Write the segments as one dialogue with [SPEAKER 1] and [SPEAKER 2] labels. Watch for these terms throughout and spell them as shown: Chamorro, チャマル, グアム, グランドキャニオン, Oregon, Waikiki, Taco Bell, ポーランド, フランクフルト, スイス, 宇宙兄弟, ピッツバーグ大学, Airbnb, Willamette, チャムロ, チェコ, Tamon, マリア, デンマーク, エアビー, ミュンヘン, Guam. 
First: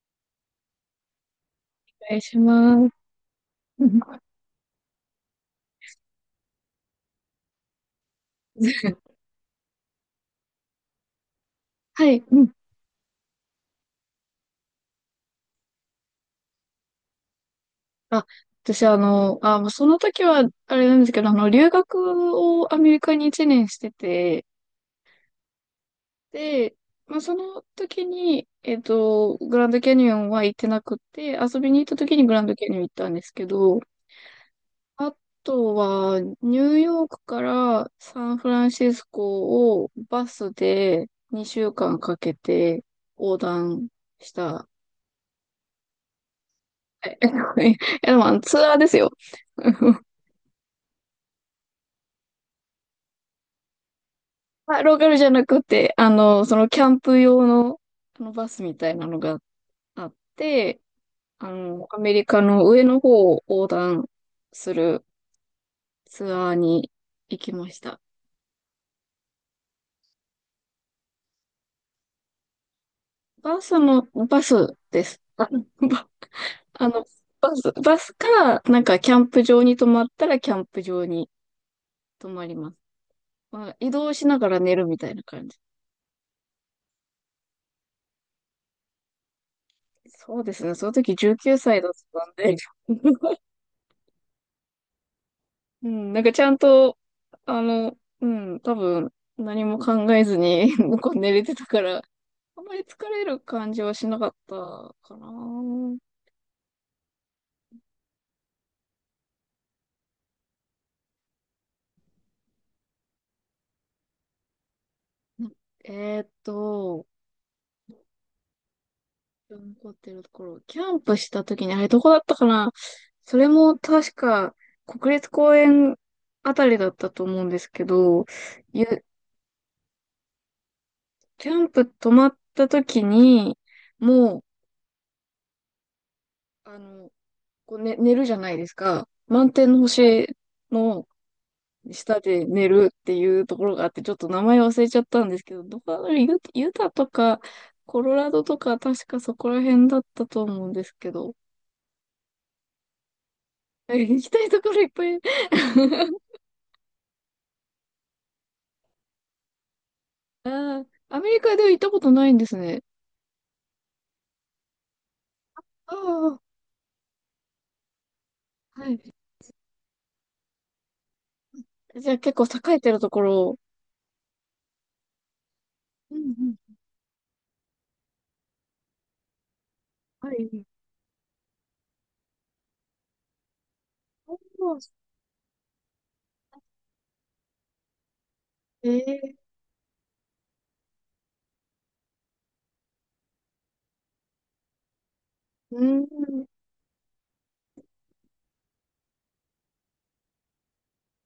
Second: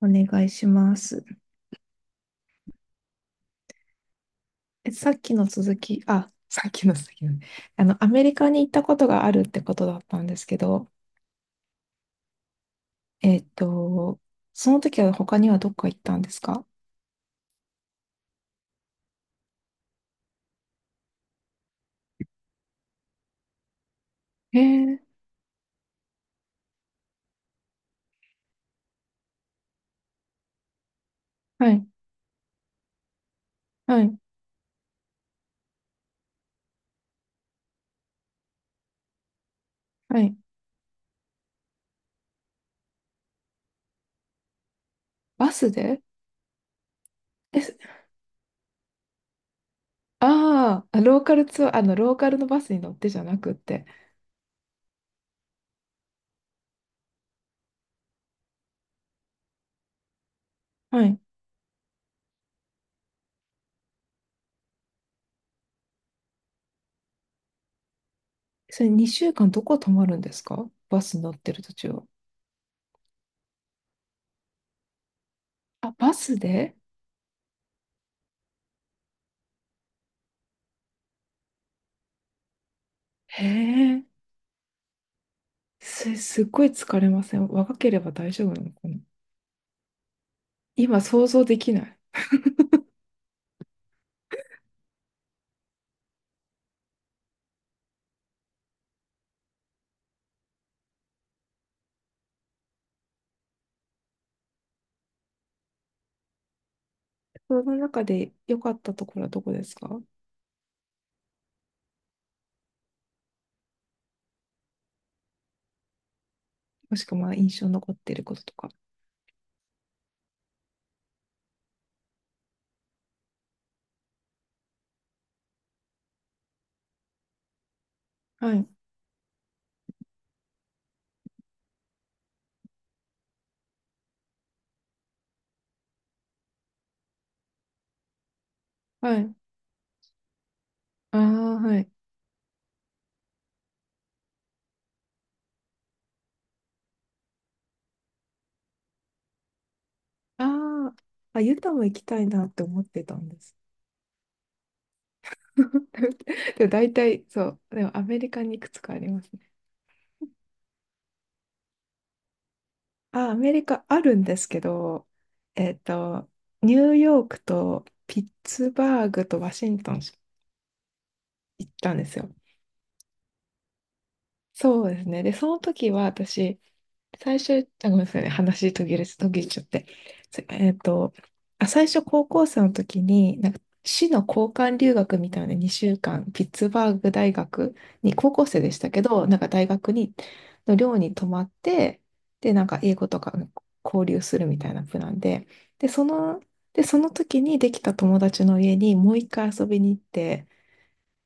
[SPEAKER 1] お願いします。
[SPEAKER 2] 願いします。
[SPEAKER 1] さっきの続き、あ、さっきの続きなんで、あの、アメリカに行ったこと があるってことだったんですけど、
[SPEAKER 2] はい、うん。
[SPEAKER 1] えっと、その時は他にはどっか行ったんですか？
[SPEAKER 2] あ、私、もうその時は、あれなんですけど、留学をアメリカに1年してて、
[SPEAKER 1] えー、
[SPEAKER 2] で、まあ、その時に、グランドキャニオンは行ってなくて、遊
[SPEAKER 1] は
[SPEAKER 2] びに行っ
[SPEAKER 1] い。
[SPEAKER 2] た時にグランドキャニオン行ったんですけど、
[SPEAKER 1] はい。
[SPEAKER 2] あとは、ニューヨークからサンフランシスコを
[SPEAKER 1] は
[SPEAKER 2] バ
[SPEAKER 1] い。
[SPEAKER 2] スで2週間かけて横断した
[SPEAKER 1] バスで？
[SPEAKER 2] え、
[SPEAKER 1] え、
[SPEAKER 2] でもあのツアーですよ。
[SPEAKER 1] ああ、ー、ローカルツアー、ローカルのバスに乗ってじゃなくって。
[SPEAKER 2] まあローカルじゃなくて、そのキャンプ用の、あのバスみたいなのがあって、
[SPEAKER 1] はい。
[SPEAKER 2] アメリカの上の方を横断するツアーに行きました。
[SPEAKER 1] それ、2週間どこ泊まるんですか？バスに乗ってる途中。
[SPEAKER 2] バスです。あ、
[SPEAKER 1] あ、
[SPEAKER 2] ば
[SPEAKER 1] バスで？
[SPEAKER 2] あの、バス、バスから、なんかキャンプ場に泊まったらキャンプ場に泊まります。
[SPEAKER 1] へ
[SPEAKER 2] まあ、移
[SPEAKER 1] え、
[SPEAKER 2] 動しながら寝るみたいな感じ。
[SPEAKER 1] すっごい疲れません？若ければ大丈夫なのかな。
[SPEAKER 2] そうですね。そ
[SPEAKER 1] 今
[SPEAKER 2] の時
[SPEAKER 1] 想像
[SPEAKER 2] 19
[SPEAKER 1] できな
[SPEAKER 2] 歳だっ
[SPEAKER 1] い。
[SPEAKER 2] たんで。うん、なんかちゃんと、うん、多分何も考えずに なんか 寝れてたから、あんまり疲れる感じはしなかったかな。
[SPEAKER 1] その中で良かったところはどこですか？も
[SPEAKER 2] なえーっ
[SPEAKER 1] し
[SPEAKER 2] と、
[SPEAKER 1] くは、まあ印象に残っていることとか。
[SPEAKER 2] 残ってるところ、キャンプした時に、あれどこだったかな。それも確か国立公園あたりだったと思うんですけど、
[SPEAKER 1] はい。
[SPEAKER 2] ゆキャンプ泊まった時に、もう、あの、こう、ね、寝るじゃないですか。
[SPEAKER 1] はい。
[SPEAKER 2] 満天の星の、
[SPEAKER 1] ああ、はい。
[SPEAKER 2] 下で寝るっていうところがあって、ちょっと名前忘れちゃったんですけど、どこだろうユタとか、コロラドとか、確かそこら辺だったと
[SPEAKER 1] あ
[SPEAKER 2] 思うんです
[SPEAKER 1] あ、
[SPEAKER 2] けど。
[SPEAKER 1] あ、ユタも行きたいなって思ってたんです。
[SPEAKER 2] 行きたいところいっぱい。
[SPEAKER 1] でも大体、そう。でもアメリカにいくつかありますね。
[SPEAKER 2] あアメリカでは行ったことないんですね。
[SPEAKER 1] あ、アメリカあるんですけど、えっ
[SPEAKER 2] あ
[SPEAKER 1] と、
[SPEAKER 2] あ、
[SPEAKER 1] ニューヨークとピッツ
[SPEAKER 2] は
[SPEAKER 1] バー
[SPEAKER 2] い。
[SPEAKER 1] グとワシントン行ったんで
[SPEAKER 2] じゃ
[SPEAKER 1] す
[SPEAKER 2] あ
[SPEAKER 1] よ。
[SPEAKER 2] 結構栄えてるところを。
[SPEAKER 1] そうですね。で、その時は
[SPEAKER 2] うん
[SPEAKER 1] 私、最初、あ、ごめんなさいね。話途切れ、途切れちゃって。
[SPEAKER 2] うん。は
[SPEAKER 1] つ
[SPEAKER 2] い。
[SPEAKER 1] えっと、あ、最初高校生の時に、なんか市の
[SPEAKER 2] お
[SPEAKER 1] 交換
[SPEAKER 2] ー。
[SPEAKER 1] 留学みたいな2週間、ピッツバーグ大学に、高校生でし
[SPEAKER 2] え
[SPEAKER 1] たけど、な
[SPEAKER 2] ー。
[SPEAKER 1] んか大学に、の寮に泊まって、で、なんか英語とか交流するみたいなプランで、
[SPEAKER 2] う
[SPEAKER 1] で、そ
[SPEAKER 2] ん。
[SPEAKER 1] の、で、その時にできた友達の家にもう一回遊びに行って、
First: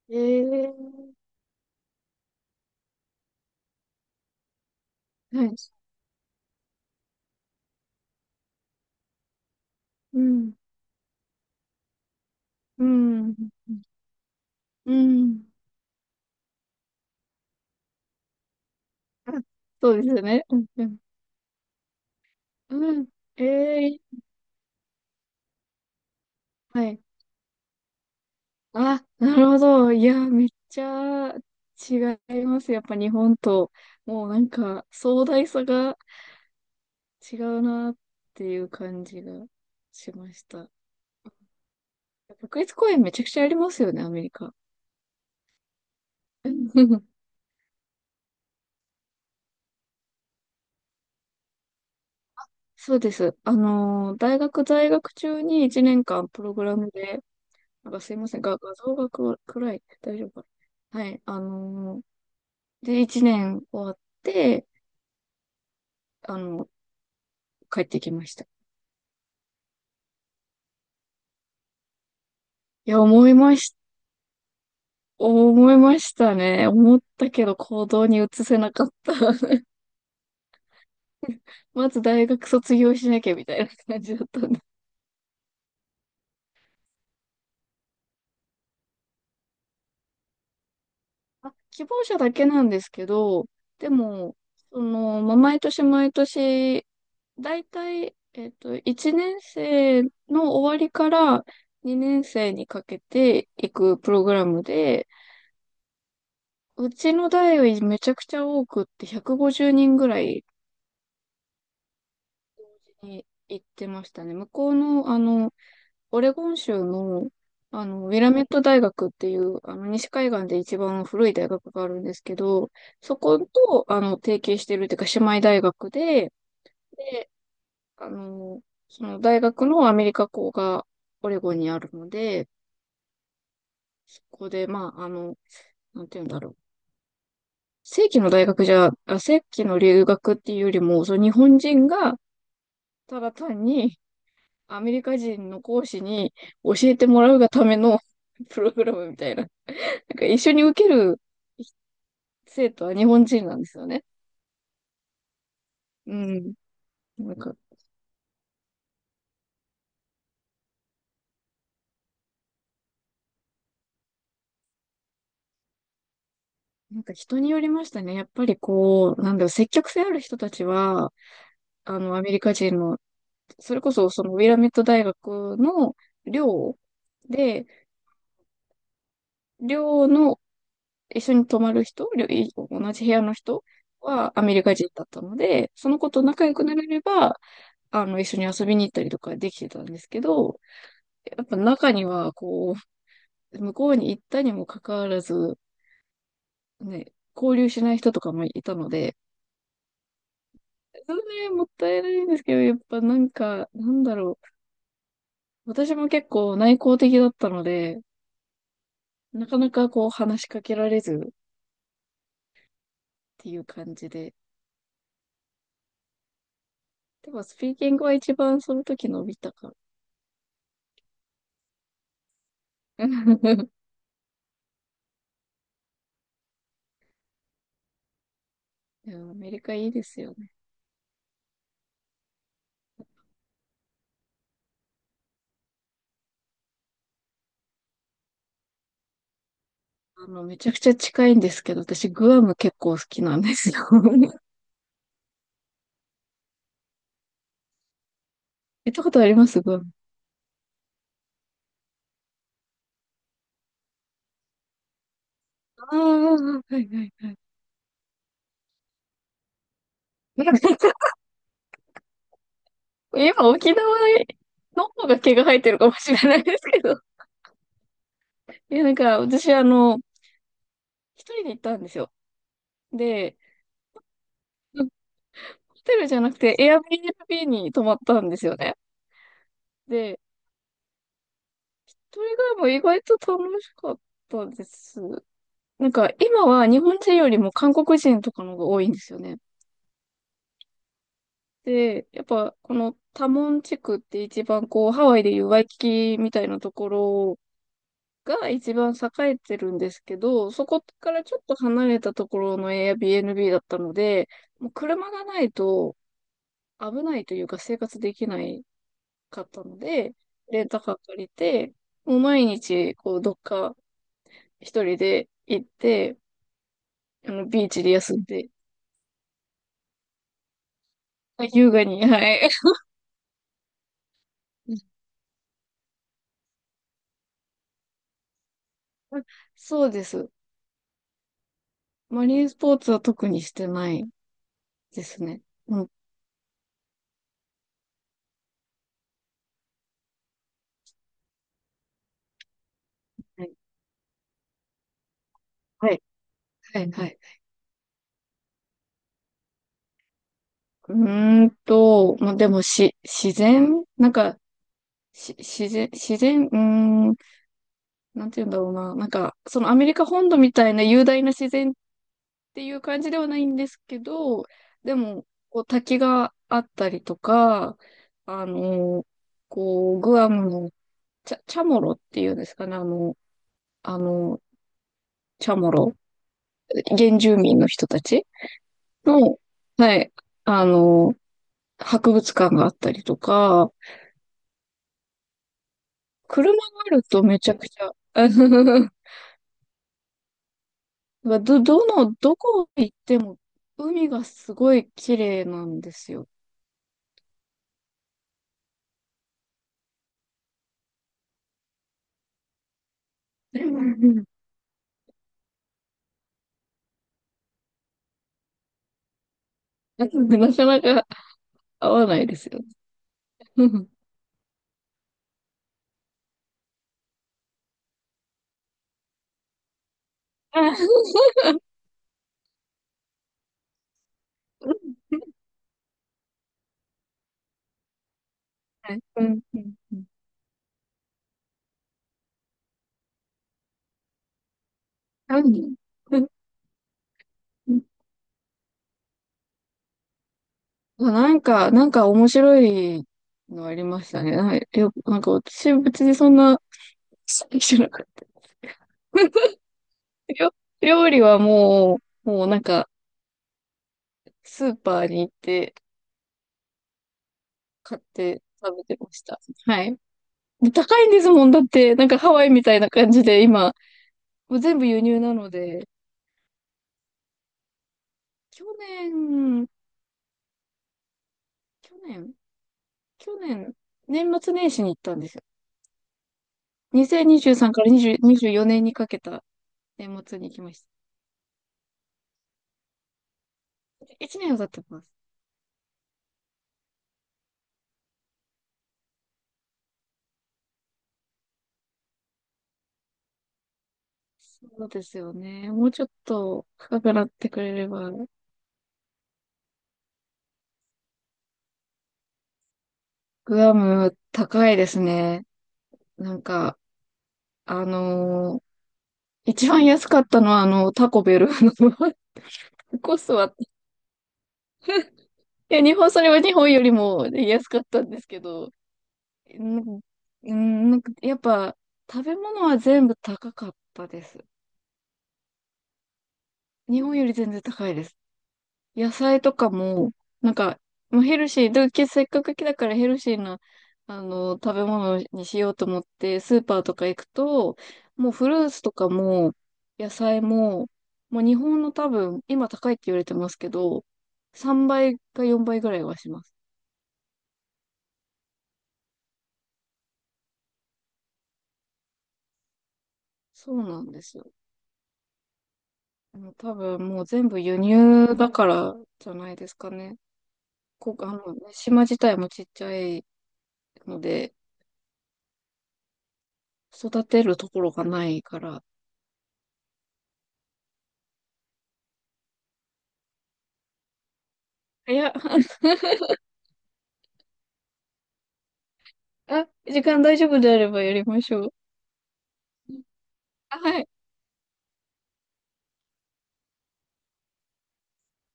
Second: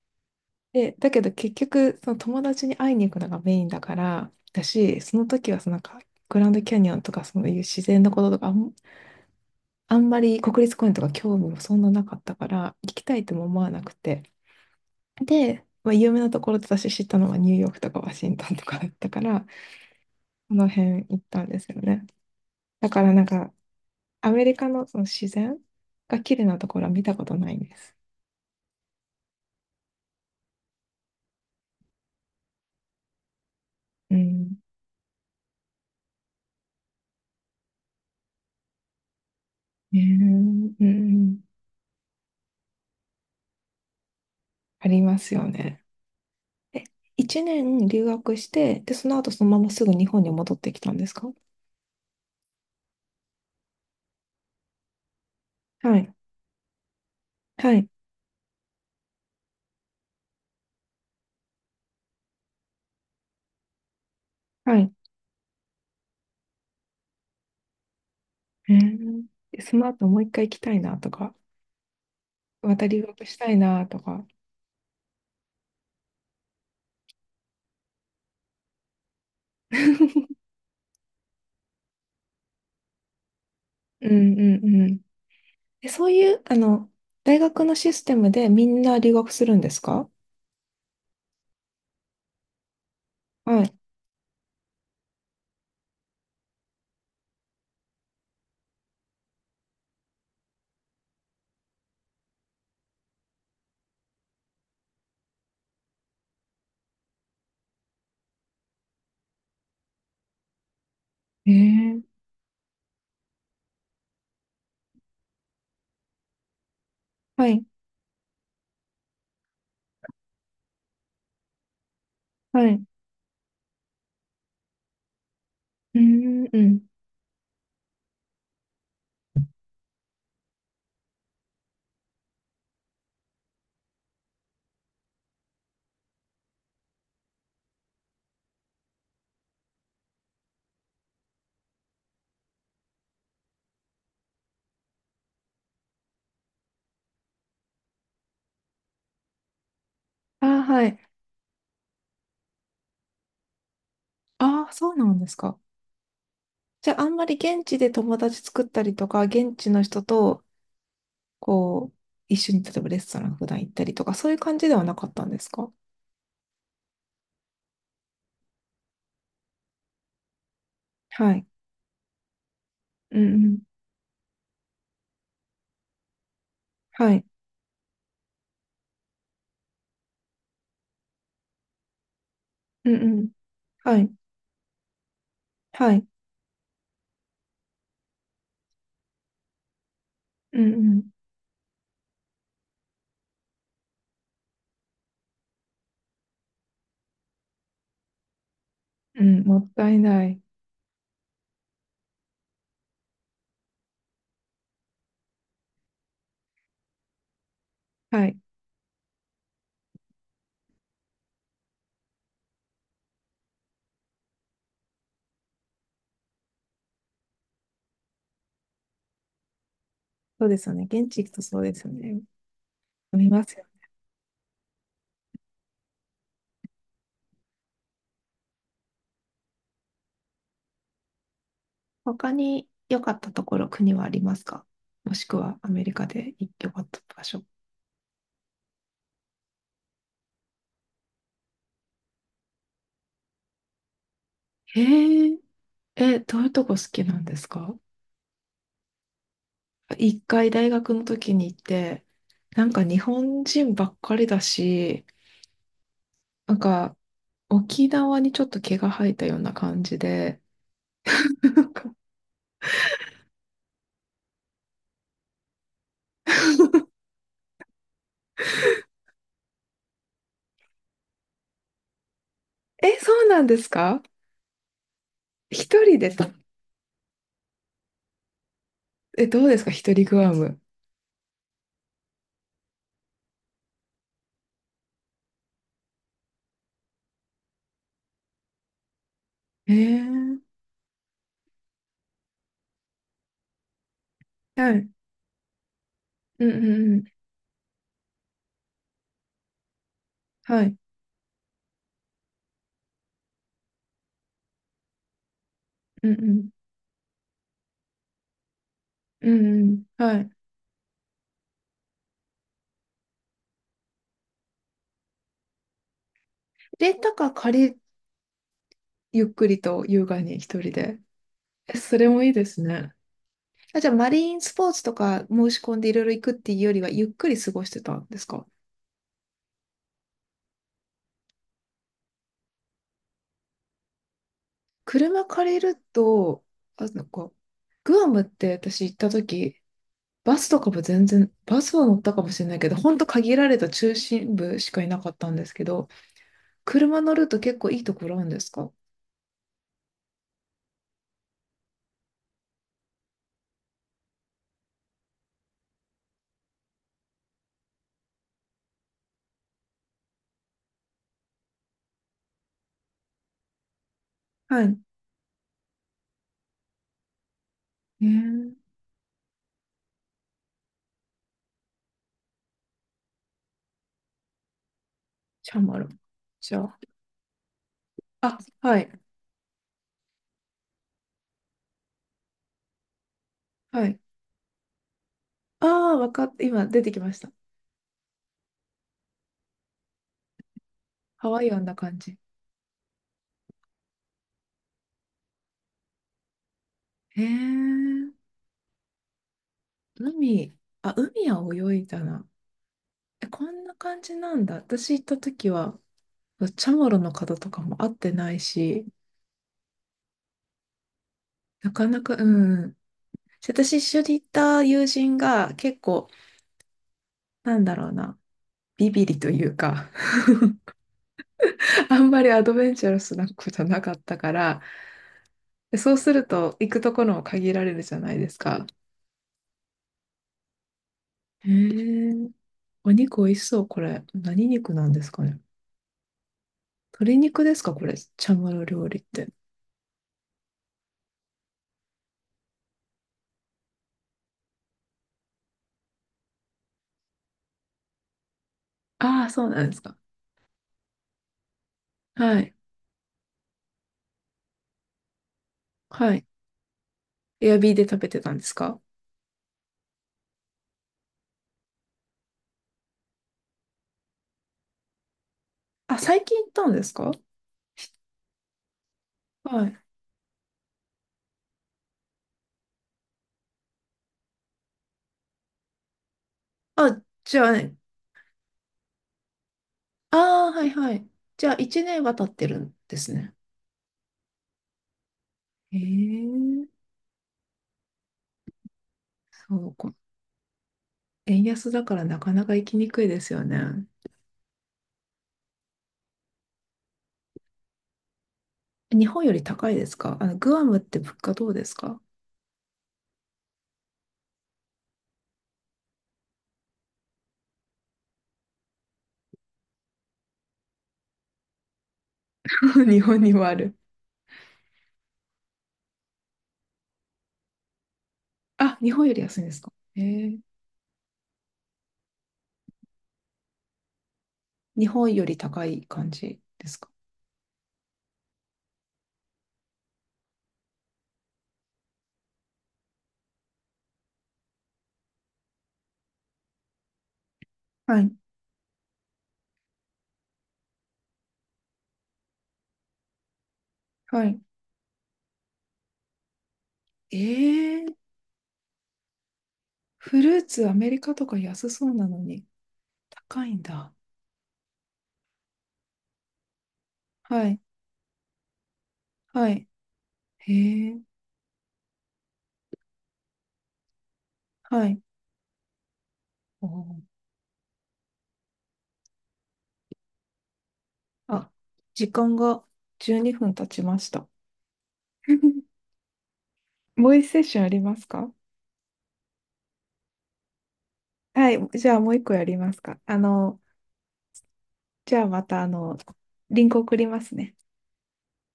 [SPEAKER 2] えー。
[SPEAKER 1] で、だけど結局、その友達に会いに行くのがメインだから、だし、その
[SPEAKER 2] は
[SPEAKER 1] 時
[SPEAKER 2] い。
[SPEAKER 1] はそのなんか、グランドキャニオンとかそういう自然のこととかあん
[SPEAKER 2] う
[SPEAKER 1] まり
[SPEAKER 2] ん。
[SPEAKER 1] 国立公園とか興味もそんななかったから、
[SPEAKER 2] う
[SPEAKER 1] 行きたい
[SPEAKER 2] ん。う
[SPEAKER 1] とも思
[SPEAKER 2] ん。
[SPEAKER 1] わなくて。
[SPEAKER 2] うん。
[SPEAKER 1] で、まあ、有名なところで私知ったのはニューヨークとかワシントンとかだったか
[SPEAKER 2] あ、
[SPEAKER 1] ら、
[SPEAKER 2] そうですよね。
[SPEAKER 1] こ
[SPEAKER 2] うん。
[SPEAKER 1] の
[SPEAKER 2] うん。
[SPEAKER 1] 辺行ったんですよね。だか
[SPEAKER 2] う
[SPEAKER 1] らなん
[SPEAKER 2] ん。
[SPEAKER 1] か、
[SPEAKER 2] ええ。
[SPEAKER 1] アメリカのその自然が綺麗なとこ
[SPEAKER 2] は
[SPEAKER 1] ろは
[SPEAKER 2] い。
[SPEAKER 1] 見たことないんです。
[SPEAKER 2] あ、なるほど。いや、めっちゃ違います。やっぱ日本と、
[SPEAKER 1] う
[SPEAKER 2] もうなん
[SPEAKER 1] ん。
[SPEAKER 2] か壮大さが違うなっていう感じが
[SPEAKER 1] ねえ、
[SPEAKER 2] し
[SPEAKER 1] う
[SPEAKER 2] ました。
[SPEAKER 1] んうん。
[SPEAKER 2] 国立公園めちゃくちゃありますよね、アメリカ。
[SPEAKER 1] ありますよね。え、一年留学して、で、その後そのまますぐ日本に戻ってきたんですか？
[SPEAKER 2] そうです。大学在学中に1
[SPEAKER 1] は
[SPEAKER 2] 年
[SPEAKER 1] い。
[SPEAKER 2] 間プログラムで、
[SPEAKER 1] はい。
[SPEAKER 2] なんかすいません、画像が暗い。大丈夫かな。はい。で、1年終わって、
[SPEAKER 1] はい。
[SPEAKER 2] あの、帰ってきました。
[SPEAKER 1] へえ。でその後もう一回行きたいなとか、また
[SPEAKER 2] い
[SPEAKER 1] 留
[SPEAKER 2] や、
[SPEAKER 1] 学
[SPEAKER 2] 思い
[SPEAKER 1] した
[SPEAKER 2] ま
[SPEAKER 1] い
[SPEAKER 2] した。
[SPEAKER 1] なとか。
[SPEAKER 2] 思いましたね。思ったけど行動に移せなかった。
[SPEAKER 1] う
[SPEAKER 2] まず大学卒業しなきゃみたいな感
[SPEAKER 1] ん
[SPEAKER 2] じだったん
[SPEAKER 1] う
[SPEAKER 2] で。
[SPEAKER 1] んうん。え、そういう、あの、大学のシステムでみんな留学するんですか？
[SPEAKER 2] あ、希望者だけなんですけど、
[SPEAKER 1] は
[SPEAKER 2] でも、まあ、毎年毎年、だいたい、1年生の終わりから2年生にかけていくプログラムで、うちの代よりめちゃくちゃ多くって150人ぐらい
[SPEAKER 1] い。へえ。
[SPEAKER 2] 同時に行ってましたね。向こうの、オレゴン州の、
[SPEAKER 1] はい。
[SPEAKER 2] ウィラメット大学っていう、西海岸で一番古い大学があるんですけ
[SPEAKER 1] は
[SPEAKER 2] ど、
[SPEAKER 1] い。
[SPEAKER 2] そこと、提携してるっていうか、姉妹大学
[SPEAKER 1] う
[SPEAKER 2] で、
[SPEAKER 1] ん、うん。
[SPEAKER 2] で、あの、その大学のアメリカ校がオレゴンにあるので、そこで、まあ、なんて言うんだろう。正規の留学っていうよりも、その日本人が、ただ単にアメリカ人の講師に教えてもらうがための プログラムみたいな。なんか一
[SPEAKER 1] あ
[SPEAKER 2] 緒
[SPEAKER 1] あ、
[SPEAKER 2] に受
[SPEAKER 1] は
[SPEAKER 2] け
[SPEAKER 1] い。
[SPEAKER 2] る生徒は日本人なんですよね。
[SPEAKER 1] ああ、そうなんですか。
[SPEAKER 2] うん。
[SPEAKER 1] じゃあ、あんま
[SPEAKER 2] な
[SPEAKER 1] り
[SPEAKER 2] んか、
[SPEAKER 1] 現地で友達作ったりとか、現地の人とこう、一緒に例えばレストラン普段行ったりとか、そういう感じではなかったんですか？
[SPEAKER 2] なんか人によりましたね。やっぱりこう、なんだろう、積極性ある人たちは、
[SPEAKER 1] はい。
[SPEAKER 2] アメリカ人の、
[SPEAKER 1] うんうん。
[SPEAKER 2] それこそそのウィラメット大学の寮
[SPEAKER 1] はい。
[SPEAKER 2] で、寮の一緒に泊まる人、寮い
[SPEAKER 1] う
[SPEAKER 2] 同
[SPEAKER 1] ん
[SPEAKER 2] じ部屋
[SPEAKER 1] うん。
[SPEAKER 2] の人
[SPEAKER 1] はい。
[SPEAKER 2] はアメリカ人だったので、そ
[SPEAKER 1] は
[SPEAKER 2] の
[SPEAKER 1] い。
[SPEAKER 2] 子と仲良くなれれば、一緒に遊びに行ったりとかできてたんですけ
[SPEAKER 1] う
[SPEAKER 2] ど、
[SPEAKER 1] んうん。
[SPEAKER 2] やっぱ中には、こう、向こうに行ったにもかかわらず、ね、交流しない人とかもいたので、
[SPEAKER 1] うん、もったいない。
[SPEAKER 2] それね、もったいないんですけど、やっぱなんか、なんだろう。私も結構内向的だったので、
[SPEAKER 1] はい。
[SPEAKER 2] なかなかこう話しかけられずっていう感じで。でもスピーキングは一番その時伸びたから。
[SPEAKER 1] そうですよね。現地行くとそうですよね。飲みますよ。
[SPEAKER 2] いやアメリカいいですよね。
[SPEAKER 1] 他に良かったところ、国はありますか？もしくはアメリカで良かった場所。
[SPEAKER 2] めちゃくちゃ近いんですけど、私グアム結構好きなんですよ。
[SPEAKER 1] へえ、え、どういうとこ好きなんですか？
[SPEAKER 2] 行ったことありますグアム？
[SPEAKER 1] 一回大学の時に行って、なんか日本人ばっかりだし、
[SPEAKER 2] ああ、
[SPEAKER 1] なん
[SPEAKER 2] はいは
[SPEAKER 1] か、
[SPEAKER 2] いはい。
[SPEAKER 1] 沖縄にちょっと毛が生えたような感じで、なんか、
[SPEAKER 2] 今沖縄の方が毛が生えてるかもしれないですけど。いや、なんか、私、一人で行ったんですよ。
[SPEAKER 1] え、そう
[SPEAKER 2] で、
[SPEAKER 1] なんですか？
[SPEAKER 2] ホ
[SPEAKER 1] 一
[SPEAKER 2] テ
[SPEAKER 1] 人
[SPEAKER 2] ル
[SPEAKER 1] で
[SPEAKER 2] じ
[SPEAKER 1] す
[SPEAKER 2] ゃ
[SPEAKER 1] か？
[SPEAKER 2] なくて、Airbnb に泊まったんですよね。
[SPEAKER 1] え、どうですか、一人
[SPEAKER 2] で、
[SPEAKER 1] グアム。
[SPEAKER 2] それがもう意外と楽しかったです。なんか、今は日本人よりも韓国人とかの方が多いんですよね。
[SPEAKER 1] えー、
[SPEAKER 2] で、やっぱ、このタモン地区って一番
[SPEAKER 1] はい。
[SPEAKER 2] こう、ハワイでいうワイキキみた
[SPEAKER 1] う
[SPEAKER 2] い
[SPEAKER 1] ん
[SPEAKER 2] な
[SPEAKER 1] う
[SPEAKER 2] とこ
[SPEAKER 1] んうん。
[SPEAKER 2] ろが一番栄えてるんですけど、
[SPEAKER 1] は
[SPEAKER 2] そ
[SPEAKER 1] い。
[SPEAKER 2] こからちょっと離れたところの Airbnb だったので、もう車がないと、
[SPEAKER 1] うんうん。
[SPEAKER 2] 危ないというか生活できない
[SPEAKER 1] う
[SPEAKER 2] か
[SPEAKER 1] ん
[SPEAKER 2] った
[SPEAKER 1] う
[SPEAKER 2] の
[SPEAKER 1] ん。
[SPEAKER 2] で、
[SPEAKER 1] はい。
[SPEAKER 2] レンタカー借りて、もう毎日、こう、どっか一人で行って、
[SPEAKER 1] レンタカー
[SPEAKER 2] ビ
[SPEAKER 1] 借
[SPEAKER 2] ー
[SPEAKER 1] り、
[SPEAKER 2] チで休んで、
[SPEAKER 1] ゆっくりと優雅に一人で。
[SPEAKER 2] あ、優
[SPEAKER 1] え、
[SPEAKER 2] 雅
[SPEAKER 1] そ
[SPEAKER 2] に、
[SPEAKER 1] れ
[SPEAKER 2] は
[SPEAKER 1] もいいで
[SPEAKER 2] い。
[SPEAKER 1] すね。あ、じゃあ、マリンスポーツと か申し込んでいろいろ行くっていうよりは、ゆっくり過ごしてたんですか？
[SPEAKER 2] そうです。マリンスポーツは特にしてないです
[SPEAKER 1] 車
[SPEAKER 2] ね。
[SPEAKER 1] 借りる
[SPEAKER 2] うん。
[SPEAKER 1] と、あ、なんか、グアムって私行った時、バスとかも全然、バスは乗ったかもしれないけど、ほんと限
[SPEAKER 2] は
[SPEAKER 1] ら
[SPEAKER 2] い。
[SPEAKER 1] れた中心部しかいなかったんですけど、
[SPEAKER 2] はい。はい。
[SPEAKER 1] 車
[SPEAKER 2] は
[SPEAKER 1] 乗
[SPEAKER 2] い。
[SPEAKER 1] ると結構いいところあるんですか？
[SPEAKER 2] うまあ、でも、自然なんか、し、自然、自然、うーん、なんて言うんだろうな。なんか、そのアメリカ本土みたいな雄大な自然ていう感じではないんですけど、
[SPEAKER 1] はい。
[SPEAKER 2] でも、こう滝があったりとか、
[SPEAKER 1] え
[SPEAKER 2] あ
[SPEAKER 1] ー、
[SPEAKER 2] の、こう、グアムのチャモロっていうんですかね、あの、チ
[SPEAKER 1] チ
[SPEAKER 2] ャ
[SPEAKER 1] ャ
[SPEAKER 2] モ
[SPEAKER 1] マル。
[SPEAKER 2] ロ、
[SPEAKER 1] じゃあ、
[SPEAKER 2] 原住民の人たち
[SPEAKER 1] あ、はい、
[SPEAKER 2] の、はい、あの、博物館があったりとか、
[SPEAKER 1] はい。ああ、わかった。
[SPEAKER 2] 車が
[SPEAKER 1] 今出
[SPEAKER 2] あ
[SPEAKER 1] てき
[SPEAKER 2] る
[SPEAKER 1] まし
[SPEAKER 2] と
[SPEAKER 1] た。
[SPEAKER 2] めちゃくちゃ、
[SPEAKER 1] ハワイアンな感じ。
[SPEAKER 2] どこ行っても海がすごい綺麗なんですよ。
[SPEAKER 1] へえ、海、あ、海は泳いだな。え、こんな感じ なんだ。私行った時は、チャマロの方とかも会ってないし、
[SPEAKER 2] なかなか
[SPEAKER 1] なか
[SPEAKER 2] 合
[SPEAKER 1] な
[SPEAKER 2] わ
[SPEAKER 1] か、
[SPEAKER 2] な
[SPEAKER 1] う
[SPEAKER 2] いですよね。
[SPEAKER 1] ん。
[SPEAKER 2] う
[SPEAKER 1] 私一
[SPEAKER 2] ん。
[SPEAKER 1] 緒に行った友人が結構、なんだろうな、ビビリというか、
[SPEAKER 2] は
[SPEAKER 1] あんまりアドベンチャラスな子じゃなかったから、でそうすると行くところも限られるじゃないですか。
[SPEAKER 2] い。うん。うんうん。
[SPEAKER 1] へえ、お肉美味しそう、これ。何肉なんですかね。
[SPEAKER 2] 何。うん
[SPEAKER 1] 鶏肉です
[SPEAKER 2] う
[SPEAKER 1] か、
[SPEAKER 2] ん。
[SPEAKER 1] これ。チャムロ料理って。
[SPEAKER 2] あ、なんか、面白いのありましたね。はいよ、なんか私別にそんな、じゃなかった。
[SPEAKER 1] ああ、そうなんですか。
[SPEAKER 2] 料料理は
[SPEAKER 1] は
[SPEAKER 2] もう
[SPEAKER 1] い。
[SPEAKER 2] なんか、スーパーに行って、
[SPEAKER 1] はい。エアビーで食
[SPEAKER 2] 買っ
[SPEAKER 1] べてたんで
[SPEAKER 2] て
[SPEAKER 1] す
[SPEAKER 2] 食
[SPEAKER 1] か？
[SPEAKER 2] べてました。はい。で高いんですもん。だって、なんかハワイみたいな感じで、今、もう全部輸入なので、
[SPEAKER 1] あ、最近行ったんですか？
[SPEAKER 2] 去
[SPEAKER 1] は
[SPEAKER 2] 年、
[SPEAKER 1] い。
[SPEAKER 2] 去年、去年、年末年始に行ったんですよ。
[SPEAKER 1] あ、じゃあ
[SPEAKER 2] 2023
[SPEAKER 1] ね。
[SPEAKER 2] から2024年にじゅうよねんにかけた
[SPEAKER 1] あ
[SPEAKER 2] 年末に
[SPEAKER 1] あ、
[SPEAKER 2] 行き
[SPEAKER 1] はい
[SPEAKER 2] ました。
[SPEAKER 1] はい。じゃあ、1年は経ってるんですね。
[SPEAKER 2] 1年は経ってます。
[SPEAKER 1] へえ、そうか。円安だからなかなか行きにくいですよね。
[SPEAKER 2] そうですよね。もうちょっと高くなってくれれば、
[SPEAKER 1] 日本より高いですか、あの、グアムって物価どうですか？
[SPEAKER 2] グアム高いですね。なんか、あのー一番安かったのはタコベルの
[SPEAKER 1] 日
[SPEAKER 2] コ
[SPEAKER 1] 本
[SPEAKER 2] ス
[SPEAKER 1] に
[SPEAKER 2] ト
[SPEAKER 1] もあ
[SPEAKER 2] は、
[SPEAKER 1] る。
[SPEAKER 2] いや、日本、それは日本よりも安かったんですけど、
[SPEAKER 1] あ、日本より安いんです
[SPEAKER 2] う
[SPEAKER 1] か？え
[SPEAKER 2] ん
[SPEAKER 1] ー、
[SPEAKER 2] うん。なんかやっぱ、食べ物は全部高かったです。
[SPEAKER 1] 日本より高い感じですか？
[SPEAKER 2] 日本より全然高いです。野菜とかも、なんか、もうヘルシー、で、せっかくだからヘルシーな、食べ物にしようと思って、スーパーとか行くと、
[SPEAKER 1] はい、
[SPEAKER 2] もうフルーツとかも、野菜も、もう日本の多分、今高いって言われてますけど、
[SPEAKER 1] はい。
[SPEAKER 2] 3倍か4倍ぐらいはします。
[SPEAKER 1] えー、フルーツアメリカとか安そうなのに高いん
[SPEAKER 2] そう
[SPEAKER 1] だ。
[SPEAKER 2] なんですよ。もう多分もう
[SPEAKER 1] は
[SPEAKER 2] 全
[SPEAKER 1] い、
[SPEAKER 2] 部輸入だからじゃ
[SPEAKER 1] は
[SPEAKER 2] ない
[SPEAKER 1] い。
[SPEAKER 2] ですかね。
[SPEAKER 1] えー、
[SPEAKER 2] こ、あの、島自体もちっちゃいので、
[SPEAKER 1] はい。おー、
[SPEAKER 2] 育てるところがないから。
[SPEAKER 1] あ、時間が12分経ちました。
[SPEAKER 2] いや、
[SPEAKER 1] もう一セッションありますか？
[SPEAKER 2] あ、時間大丈夫であればやりま
[SPEAKER 1] は
[SPEAKER 2] しょ
[SPEAKER 1] い、
[SPEAKER 2] う。
[SPEAKER 1] じゃあもう一個やりますか。
[SPEAKER 2] あ、はい。
[SPEAKER 1] じゃあまた、リンク送りますね。